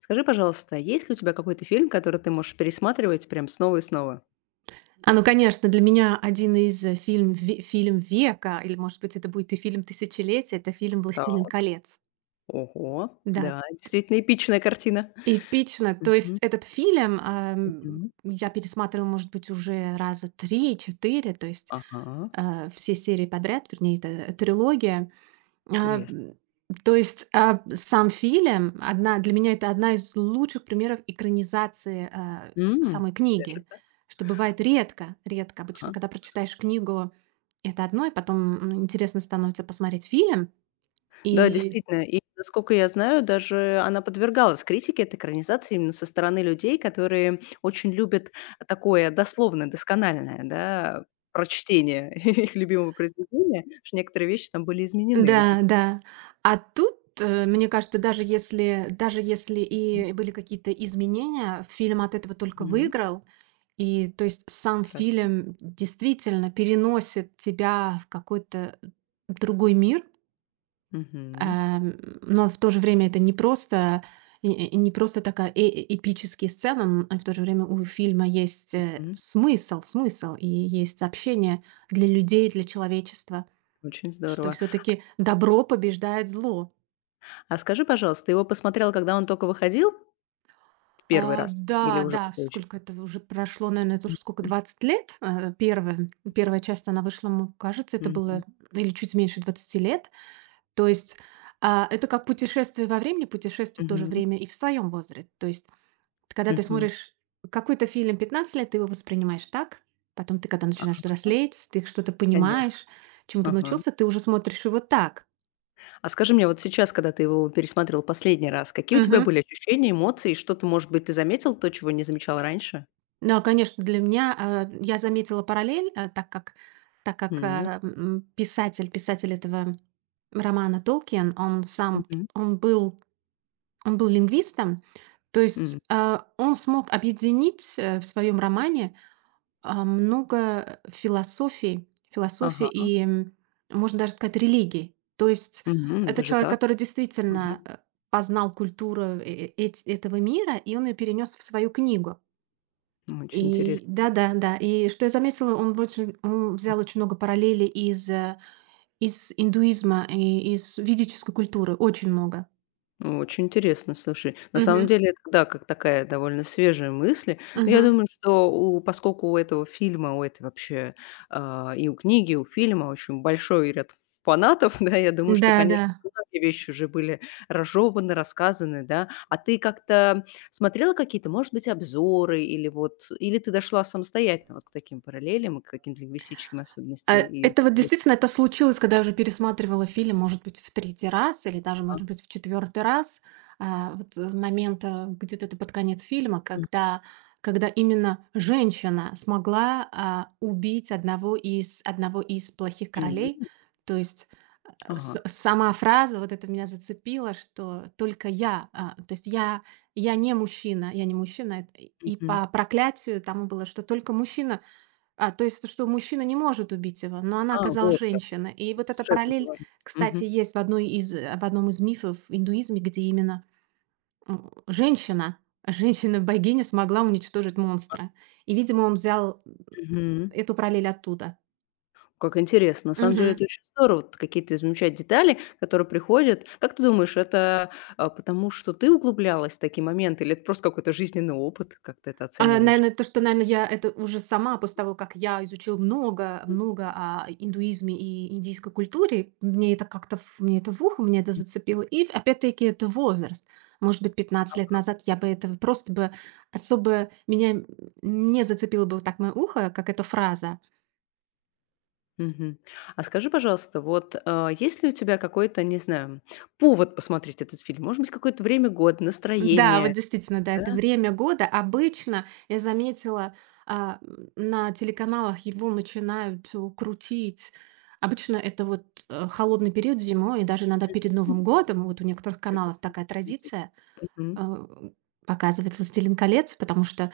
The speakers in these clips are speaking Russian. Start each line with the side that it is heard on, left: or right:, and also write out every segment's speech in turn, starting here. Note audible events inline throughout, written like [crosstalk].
left: Скажи, пожалуйста, есть ли у тебя какой-то фильм, который ты можешь пересматривать прям снова и снова?
right: А, ну, конечно, для меня один фильм века, или, может быть, это будет и фильм тысячелетия — это фильм «Властелин
left: Так,
right: колец».
left: ого,
right: Да,
left: да, действительно эпичная картина.
right: эпично. То есть
left: Мгм,
right: этот фильм,
left: мгм.
right: я пересматривала, может быть, уже раза три-четыре, то есть,
left: Ага,
right: все серии подряд, вернее, это трилогия. А,
left: интересно.
right: м, то есть, сам фильм одна для меня это одна из лучших примеров экранизации,
left: М,
right: самой
left: Даже
right: книги,
left: так?
right: что бывает редко. Обычно,
left: Ага.
right: когда прочитаешь книгу, это одно, и потом, интересно становится посмотреть фильм.
left: Да,
right: И
left: действительно. И, насколько я знаю, даже она подвергалась критике, эта экранизация, именно со стороны людей, которые очень любят такое дословное, доскональное, да, прочтение [laughs] их любимого произведения, что некоторые вещи там были изменены. У тебя
right: да, да. А тут, мне кажется, даже если и были какие-то изменения, фильм от этого только
left: мгм.
right: выиграл. И то есть сам
left: Прекрасно.
right: фильм действительно переносит тебя в какой-то другой мир,
left: Мгм.
right: но в то же время это не просто и не просто такая эпические сцена, а в то же время у фильма есть,
left: М,
right: смысл и есть сообщение для людей, для человечества,
left: очень
right: что
left: здорово.
right: все таки добро побеждает зло.
left: А скажи, пожалуйста, ты его посмотрел, когда он только выходил в 1-й
right: А,
left: раз или
right: да,
left: уже
right: да,
left: попозже?
right: сколько это уже прошло, наверное, тоже сколько,
left: Мгм.
right: 20 лет. Первая часть, она вышла, кажется, это
left: Мгм.
right: было или чуть меньше 20 лет. То есть это как путешествие во времени, путешествие в то же
left: Мгм.
right: время и в своем возрасте. То есть когда ты
left: Мгм.
right: смотришь какой-то фильм 15 лет, ты его воспринимаешь так, потом ты, когда начинаешь
left: А,
right: взрослеть, ты что-то
left: конечно.
right: понимаешь, чему-то
left: Ага.
right: научился, ты уже смотришь его так.
left: А скажи мне, вот сейчас, когда ты его пересмотрел последний раз, какие у тебя были ощущения, эмоции? Что-то, может быть, ты заметил то, чего не замечал раньше?
right: Да, конечно, для меня, я заметила параллель, так как
left: Да?
right: писатель этого романа Толкиен,
left: Мгм.
right: он был он был лингвистом. То есть,
left: М.
right: он смог объединить, в своем романе, много философий философии
left: Ага.
right: и, можно даже сказать, религий. То есть
left: Мгм.
right: это
left: Даже
right: человек,
left: так?
right: который действительно,
left: Мгм.
right: познал культуру э э эти этого мира, и он ее перенес в свою книгу.
left: Очень
right: И
left: интересно.
right: да-да-да. И что я заметила, он взял очень много параллелей из индуизма и из ведической культуры. Очень много.
left: Ну, очень интересно, слушай. На самом
right: Мгм.
left: деле, это, да, как такая довольно свежая мысль. Но я
right: Мгм.
left: думаю, что у поскольку у этого фильма, у этой вообще, и у книги, и у фильма очень большой ряд фанатов, [laughs] да, я думаю, что,
right: Да-да.
left: конечно, многие вещи уже были разжеваны, рассказаны, да. А ты как-то смотрела какие-то, может быть, обзоры или вот или ты дошла самостоятельно вот к таким параллелям и к каким-то лингвистическим особенностям и
right: Это вот действительно, это случилось, когда я уже пересматривала фильм, может быть, в третий раз или даже, может быть, в четвертый раз. Вот с момента где-то это под конец фильма,
left: мгм.
right: когда именно женщина смогла, убить одного из плохих королей. То есть
left: Ага.
right: С сама фраза, вот это меня зацепила, что только я, а, то есть я не мужчина, я не мужчина, эт и
left: Мгм.
right: по проклятию тому было, что только мужчина, то есть что мужчина не может убить его, но она
left: А,
right: оказалась
left: вот
right: женщина. И вот эта
left: сюжетный
right: параллель,
left: поворот.
right: кстати,
left: Мгм.
right: есть в одном из мифов в индуизме, где именно, м, женщина, женщина-богиня смогла уничтожить монстра. И, видимо, он взял,
left: Мгм.
right: эту параллель оттуда.
left: Как интересно. На самом деле это очень здорово. Вот какие-то замечать детали, которые приходят. Как ты думаешь, это, потому что ты углублялась в такие моменты, или это просто какой-то жизненный опыт? Как ты это оцениваешь?
right: Наверное, то, что, наверное, я это уже сама, после того, как я изучила много много о индуизме и индийской культуре, мне это в ухо, меня это
left: Мгм.
right: зацепило. И опять-таки это возраст. Может быть, 15 лет назад я бы этого просто бы особо меня не зацепило бы вот так мое ухо, как эта фраза.
left: Мгм. А скажи, пожалуйста, вот, есть ли у тебя какой-то, не знаю, повод посмотреть этот фильм? Может быть, какое-то время года,
right: Да, вот
left: настроение,
right: действительно, да,
left: да?
right: это время года. Обычно, я заметила, на телеканалах его начинают, крутить. Обычно это вот, холодный период зимой, и даже иногда перед
left: М,
right: Новым годом, вот у некоторых каналов
left: интересно.
right: такая традиция,
left: Мгм.
right: э, показывать «Властелин колец», потому что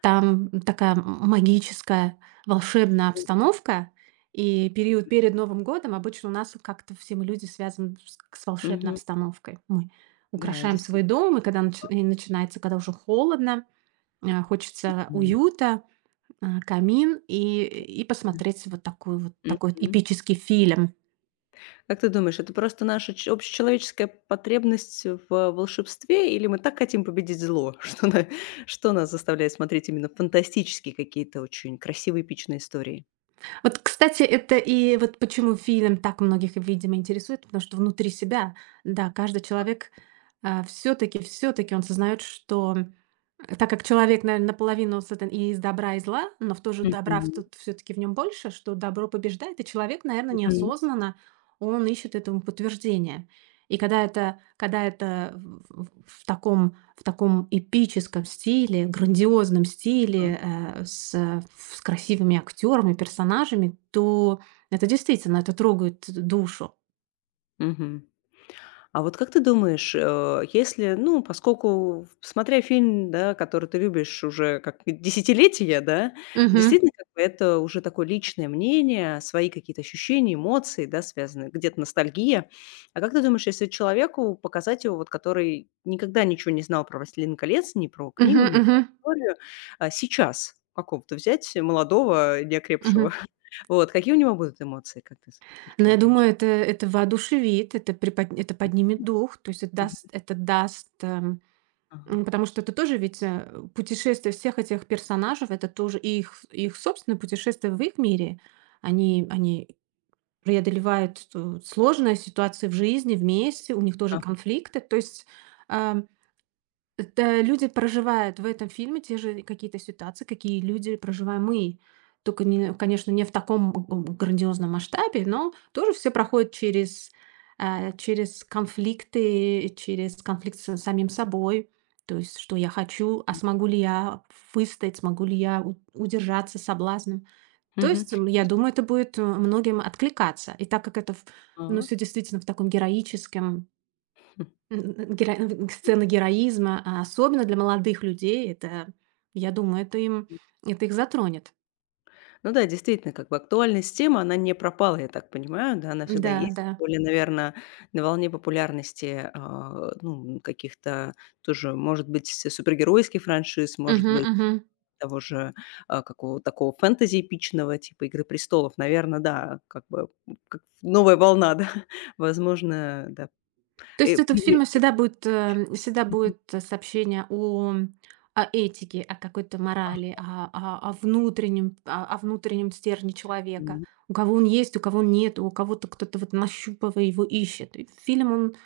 right: там такая магическая, волшебная обстановка. И период перед Новым годом обычно у нас вот как-то все мы люди связаны с волшебной
left: Мгм.
right: обстановкой. Мы
left: Да,
right: украшаем свой
left: действительно.
right: дом, и когда начинается, когда уже холодно, хочется уюта, камин и посмотреть вот такой вот
left: Мгм.
right: эпический фильм.
left: Как ты думаешь, это просто наша ч общечеловеческая потребность в волшебстве, или мы так хотим победить зло, [laughs] что на что нас заставляет смотреть именно фантастические какие-то очень красивые, эпичные истории?
right: Вот, кстати, это и вот почему фильм так многих, видимо, интересует, потому что внутри себя, да, каждый человек все-таки он сознает, что так как человек, наверное, наполовину создан и из добра, и зла, но в то же добра
left: Мгм,
right: все-таки в нем больше, что добро побеждает, и человек, наверное,
left: мгм.
right: неосознанно он ищет этому подтверждение. И когда это, в таком эпическом стиле, грандиозном
left: А,
right: стиле, с красивыми актерами, персонажами, то это действительно, это трогает душу.
left: мгм. А вот как ты думаешь, если, ну, поскольку, смотря фильм, да, который ты любишь уже как [laughs] и десятилетия, да,
right: Мгм.
left: действительно, как бы это уже такое личное мнение, свои какие-то ощущения, эмоции, да, связаны, где-то ностальгия. А как ты думаешь, если человеку показать его, вот, который никогда ничего не знал про «Властелин колец», ни про книгу,
right: Мгм,
left: ни про
right: мгм,
left: историю, а сейчас какого-то взять молодого, неокрепшего,
right: мгм.
left: [laughs] вот, какие у него будут эмоции, как ты с-
right: Но я
left: предполагаешь?
right: думаю, это воодушевит, это, это поднимет дух, то есть это
left: Мгм.
right: даст,
left: Ага.
right: потому что это тоже ведь путешествие всех этих персонажей, это тоже их, собственное путешествие в их мире. Они, преодолевают ту сложные ситуации в жизни вместе, у них тоже
left: Ага.
right: конфликты. То есть, ам, это люди проживают в этом фильме те же какие-то ситуации, какие люди проживаем мы. Только не конечно, не в таком г грандиозном масштабе, но тоже все проходят через конфликты, через конфликт с самим собой. То есть, что я хочу, а смогу ли я выстоять, смогу ли я у удержаться соблазном. То
left: Мгм.
right: есть, я думаю, это будет, многим откликаться. И так как это в ну,
left: А.
right: все действительно в таком героическом н н геро н
left: Мгм.
right: сцена героизма, а особенно для молодых людей, это, я думаю, это их затронет.
left: Ну да, действительно, как бы актуальность темы, она не пропала, я так понимаю, да, она всегда
right: Да,
left: есть. Тем
right: да.
left: более, наверное, на волне популярности, ну, каких-то тоже, может быть, с супергеройских франшиз,
right: Мгм,
left: может быть,
right: мгм.
left: того же, какого такого фэнтези эпичного, типа "Игры престолов". Наверное, да, как бы, как новая волна, да, [laughs] возможно, да.
right: То есть это в
left: Приве
right: фильме всегда будет, сообщение о этике, о какой-то морали, о о о внутреннем стержне человека.
left: мгм.
right: У кого он есть, у кого нет, у кого-то кто-то вот нащупывая его ищет. И фильм, он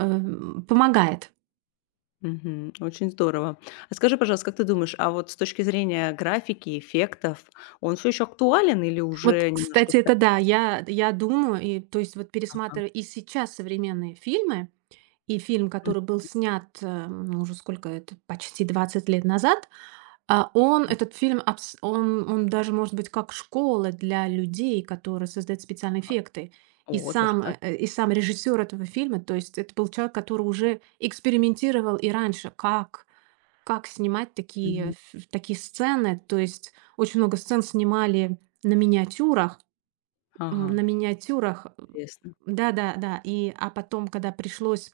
right: Помогает.
left: Мгм. Очень здорово. А скажи, пожалуйста, как ты думаешь, а вот с точки зрения графики, эффектов, он все еще актуален или
right: Вот,
left: уже немножко
right: кстати,
left: ста
right: это да, я думаю, и то есть вот
left: ага.
right: пересматриваю и сейчас современные фильмы, и фильм, который был снят, ну, уже сколько это, почти 20 лет назад, он,
left: Мгм.
right: этот фильм, абс он даже может быть как школа для людей, которые создают специальные эффекты.
left: О, даже так?
right: И сам режиссер этого фильма, то есть это был человек, который уже экспериментировал и раньше, как снимать такие,
left: Мгм.
right: ф такие сцены? То есть очень много сцен снимали на миниатюрах,
left: Ага,
right: на миниатюрах.
left: интересно.
right: Да-да-да. И, потом, когда пришлось,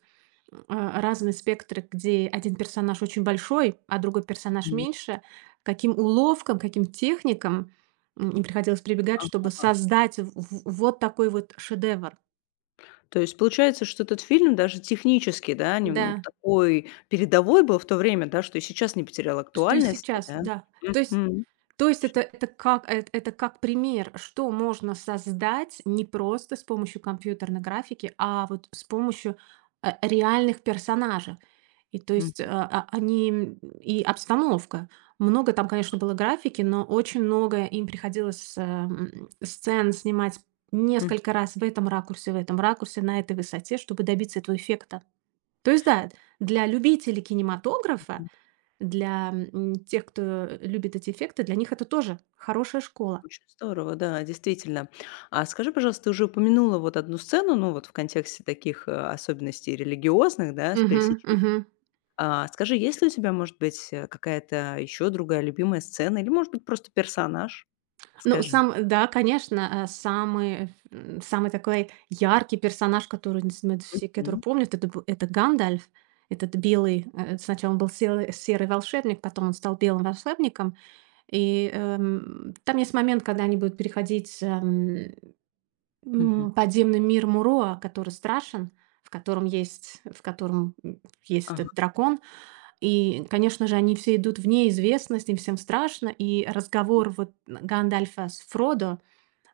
right: разные спектры, где один персонаж очень большой, а другой персонаж
left: Мгм.
right: меньше, каким уловкам, каким техникам, им приходилось прибегать, чтобы
left: Ага.
right: создать в вот такой вот шедевр.
left: То есть получается, что этот фильм даже технически, да, нем
right: Да.
left: такой передовой был в то время, да, что и сейчас не потерял
right: Что и
left: актуальности,
right: сейчас,
left: да?
right: да. То есть
left: Мгм.
right: то есть
left: Очень интересно.
right: это как пример, что можно создать не просто с помощью компьютерной графики, а вот с помощью, реальных персонажей. И то есть,
left: Мгм.
right: они, и обстановка. Много там, конечно, было графики, но очень много им приходилось, сцен снимать
left: Мгм.
right: несколько раз в этом ракурсе, на этой высоте, чтобы добиться этого эффекта. То есть да, для любителей кинематографа для, тех, кто любит эти эффекты, для них это тоже хорошая школа.
left: Очень здорово, да, действительно. А скажи, пожалуйста, ты уже упомянула вот одну сцену, ну, вот в контексте таких, особенностей религиозных, да, с
right: Мгм,
left: пересечением.
right: мгм.
left: А скажи, есть ли у тебя, может быть, какая-то еще другая любимая сцена или, может быть, просто персонаж?
right: Ну,
left: Расскажи.
right: сам да, конечно, самый такой яркий персонаж, который не знаю, все который
left: М.
right: помнят, это Гандальф, этот белый, сначала он был серый волшебник, потом он стал белым волшебником. И, там есть момент, когда они будут переходить,
left: Мгм.
right: подземный мир Муроа, который страшен, в котором, есть
left: Ага.
right: этот дракон. И, конечно же, они все идут в неизвестность, им всем страшно. И разговор вот Гандальфа с Фродо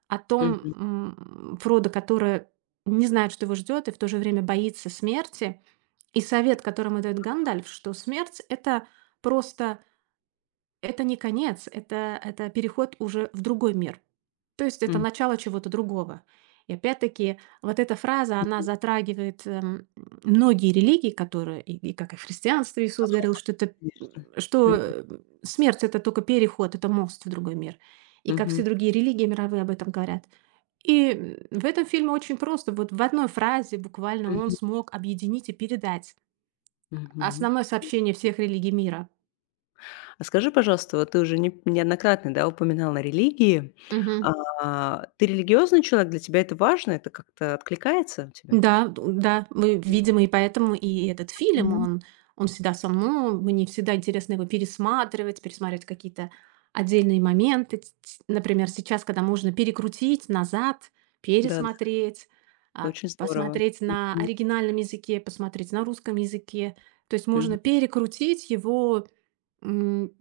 right: о том,
left: Мгм.
right: Фродо, который не знает, что его ждет, и в то же время боится смерти. И совет, который ему дает Гандальф, что смерть — это просто. Это не конец, это, переход уже в другой мир. То есть это
left: М.
right: начало чего-то другого. И опять-таки вот эта фраза, она
left: Мгм.
right: затрагивает, многие религии, и как и в христианстве Иисус говорил, что это, м,
left: Конечно.
right: что,
left: Мгм.
right: э, смерть — это только переход, это мост в другой мир. И как все
left: Мгм.
right: другие религии мировые об этом говорят. И, в этом фильме очень просто, вот в одной фразе буквально он
left: Мгм.
right: смог объединить и передать
left: Мгм.
right: основное сообщение всех религий мира.
left: А скажи, пожалуйста, вот ты уже не неоднократно, да, упоминала религии.
right: Мгм.
left: А, ты религиозный человек? Для тебя это важно? Это как-то откликается у тебя?
right: Да, д да, мы, видимо, и поэтому и этот фильм,
left: Мгм.
right: он всегда со мной, мне всегда интересно его пересматривать, пересматривать какие-то отдельные моменты. Ть ть Например, сейчас, когда можно перекрутить назад,
left: Да-да,
right: пересмотреть,
left: это очень здорово.
right: посмотреть на оригинальном языке, посмотреть на русском языке. То есть можно
left: Мгм.
right: перекрутить его, м,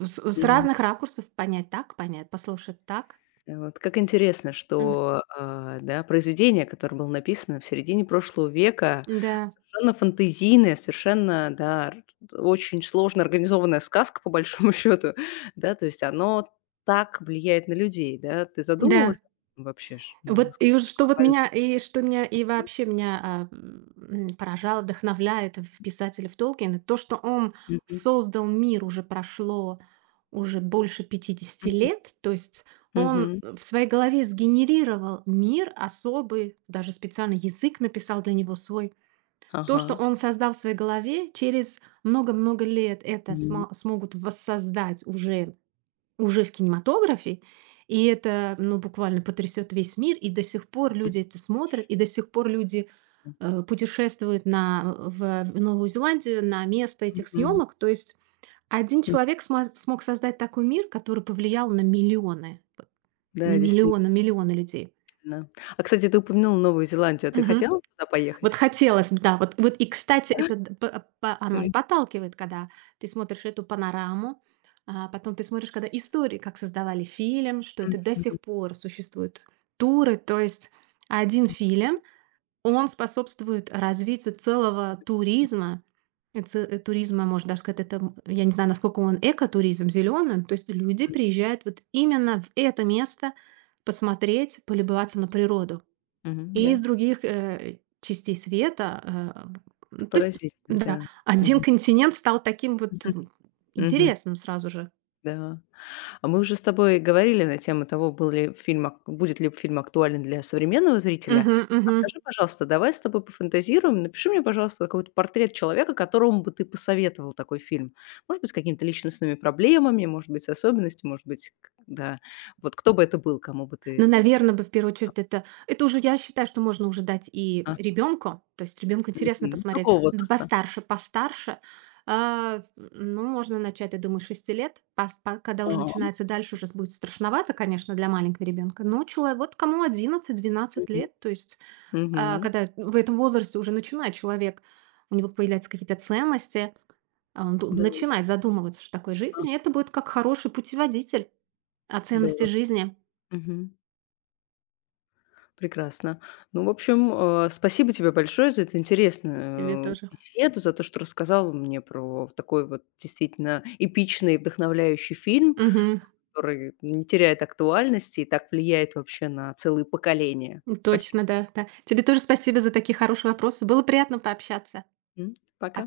right: с
left: Мгм.
right: разных ракурсов, понять так, понять, послушать так.
left: Вот как интересно,
right: Мгм.
left: что, да, произведение, которое было написано в середине прошлого века,
right: Да,
left: совершенно фантазийное, совершенно, да, р очень сложно организованная сказка, по большому [laughs] счету, да, то есть оно так влияет на людей, да. Ты
right: да.
left: задумывалась об этом вообще ж, ну,
right: Вот
left: насколько
right: и вот
left: это
right: что вот
left: глобально?
right: меня и что меня и вообще меня, поражало, вдохновляет в писателе в Толкине, то, что он
left: Мгм.
right: создал мир, уже прошло уже больше пятидесяти
left: Мгм.
right: лет. То есть он
left: Мгм.
right: в своей голове сгенерировал мир особый, даже специально язык написал для него свой. То,
left: Ага.
right: что он создал в своей голове, через много-много лет это
left: М.
right: смогут воссоздать уже в кинематографе. И это, ну, буквально потрясет весь мир. И до сих пор люди это смотрят, и до сих пор люди,
left: Мгм.
right: путешествуют на в Новую Зеландию, на место этих
left: Мгм.
right: съемок. То есть один человек сма смог создать такой мир, который повлиял на миллионы, вот на
left: Да,
right: миллионы
left: действительно.
right: миллионы людей.
left: А, кстати, ты упомянула Новую Зеландию. А ты хотела туда
right: Вот
left: поехать?
right: хотелось бы, да. Вот и, кстати, это
left: [laughs]
right: д п па оно и
left: М.
right: подталкивает, когда ты смотришь эту панораму, а потом ты смотришь, когда истории, как создавали фильм, что это
left: Мгм.
right: до сих пор существуют туры. То есть один фильм, он способствует развитию целого туризма. И туризма, можно даже сказать, это, я не знаю, насколько он экотуризм, зеленый. То есть люди приезжают вот именно в это место посмотреть, полюбоваться на природу.
left: Мгм.
right: И из
left: Я
right: других, частей света, э, в
left: это
right: то есть,
left: поразительно,
right: да,
left: да.
right: [laughs] один
left: Мгм.
right: континент стал таким вот,
left: Мгм. Мгм.
right: интересным сразу же.
left: Да. А мы уже с тобой говорили на тему того, был ли фильм ак будет ли фильм актуален для современного зрителя.
right: Мгм,
left: А
right: мгм.
left: скажи, пожалуйста, давай с тобой пофантазируем. Напиши мне, пожалуйста, какой-то портрет человека, которому бы ты посоветовал такой фильм. Может быть, с какими-то личностными проблемами, может быть, с особенностями, может быть, к да. Вот кто бы это был, кому бы ты
right: Но, наверное, бы в первую
left: а,
right: очередь это уже, я считаю, что можно уже дать и
left: а,
right: ребенку. То есть ребенку интересно
left: мгм.
right: посмотреть.
left: Какого
right: Д
left: возраста?
right: Постарше постарше, ну, можно начать, я думаю, с 6 лет. Пас па Когда уже
left: А,
right: начинается дальше, уже будет страшновато, конечно, для маленького ребенка. Но человек, вот кому одиннадцать-двенадцать
left: мгм.
right: лет, то есть
left: Мгм.
right: когда в этом возрасте уже начинает человек, у него появляются какие-то ценности, он
left: Да, есть.
right: начинает задумываться, что такое
left: А,
right: жизнь, и это будет как хороший путеводитель о ценности
left: здорово.
right: жизни.
left: Прекрасно. Ну, в общем, спасибо тебе большое за эту
right: Тебе
left: интересную
right: тоже.
left: беседу, за то, что рассказал мне про такой вот действительно эпичный и вдохновляющий фильм,
right: Мгм.
left: который не теряет актуальности и так влияет вообще на целые поколения. Спасибо
right: Точно, да, да. Тебе тоже спасибо за такие хорошие вопросы. Было приятно пообщаться.
left: тебе.
right: Пока.
left: Пока.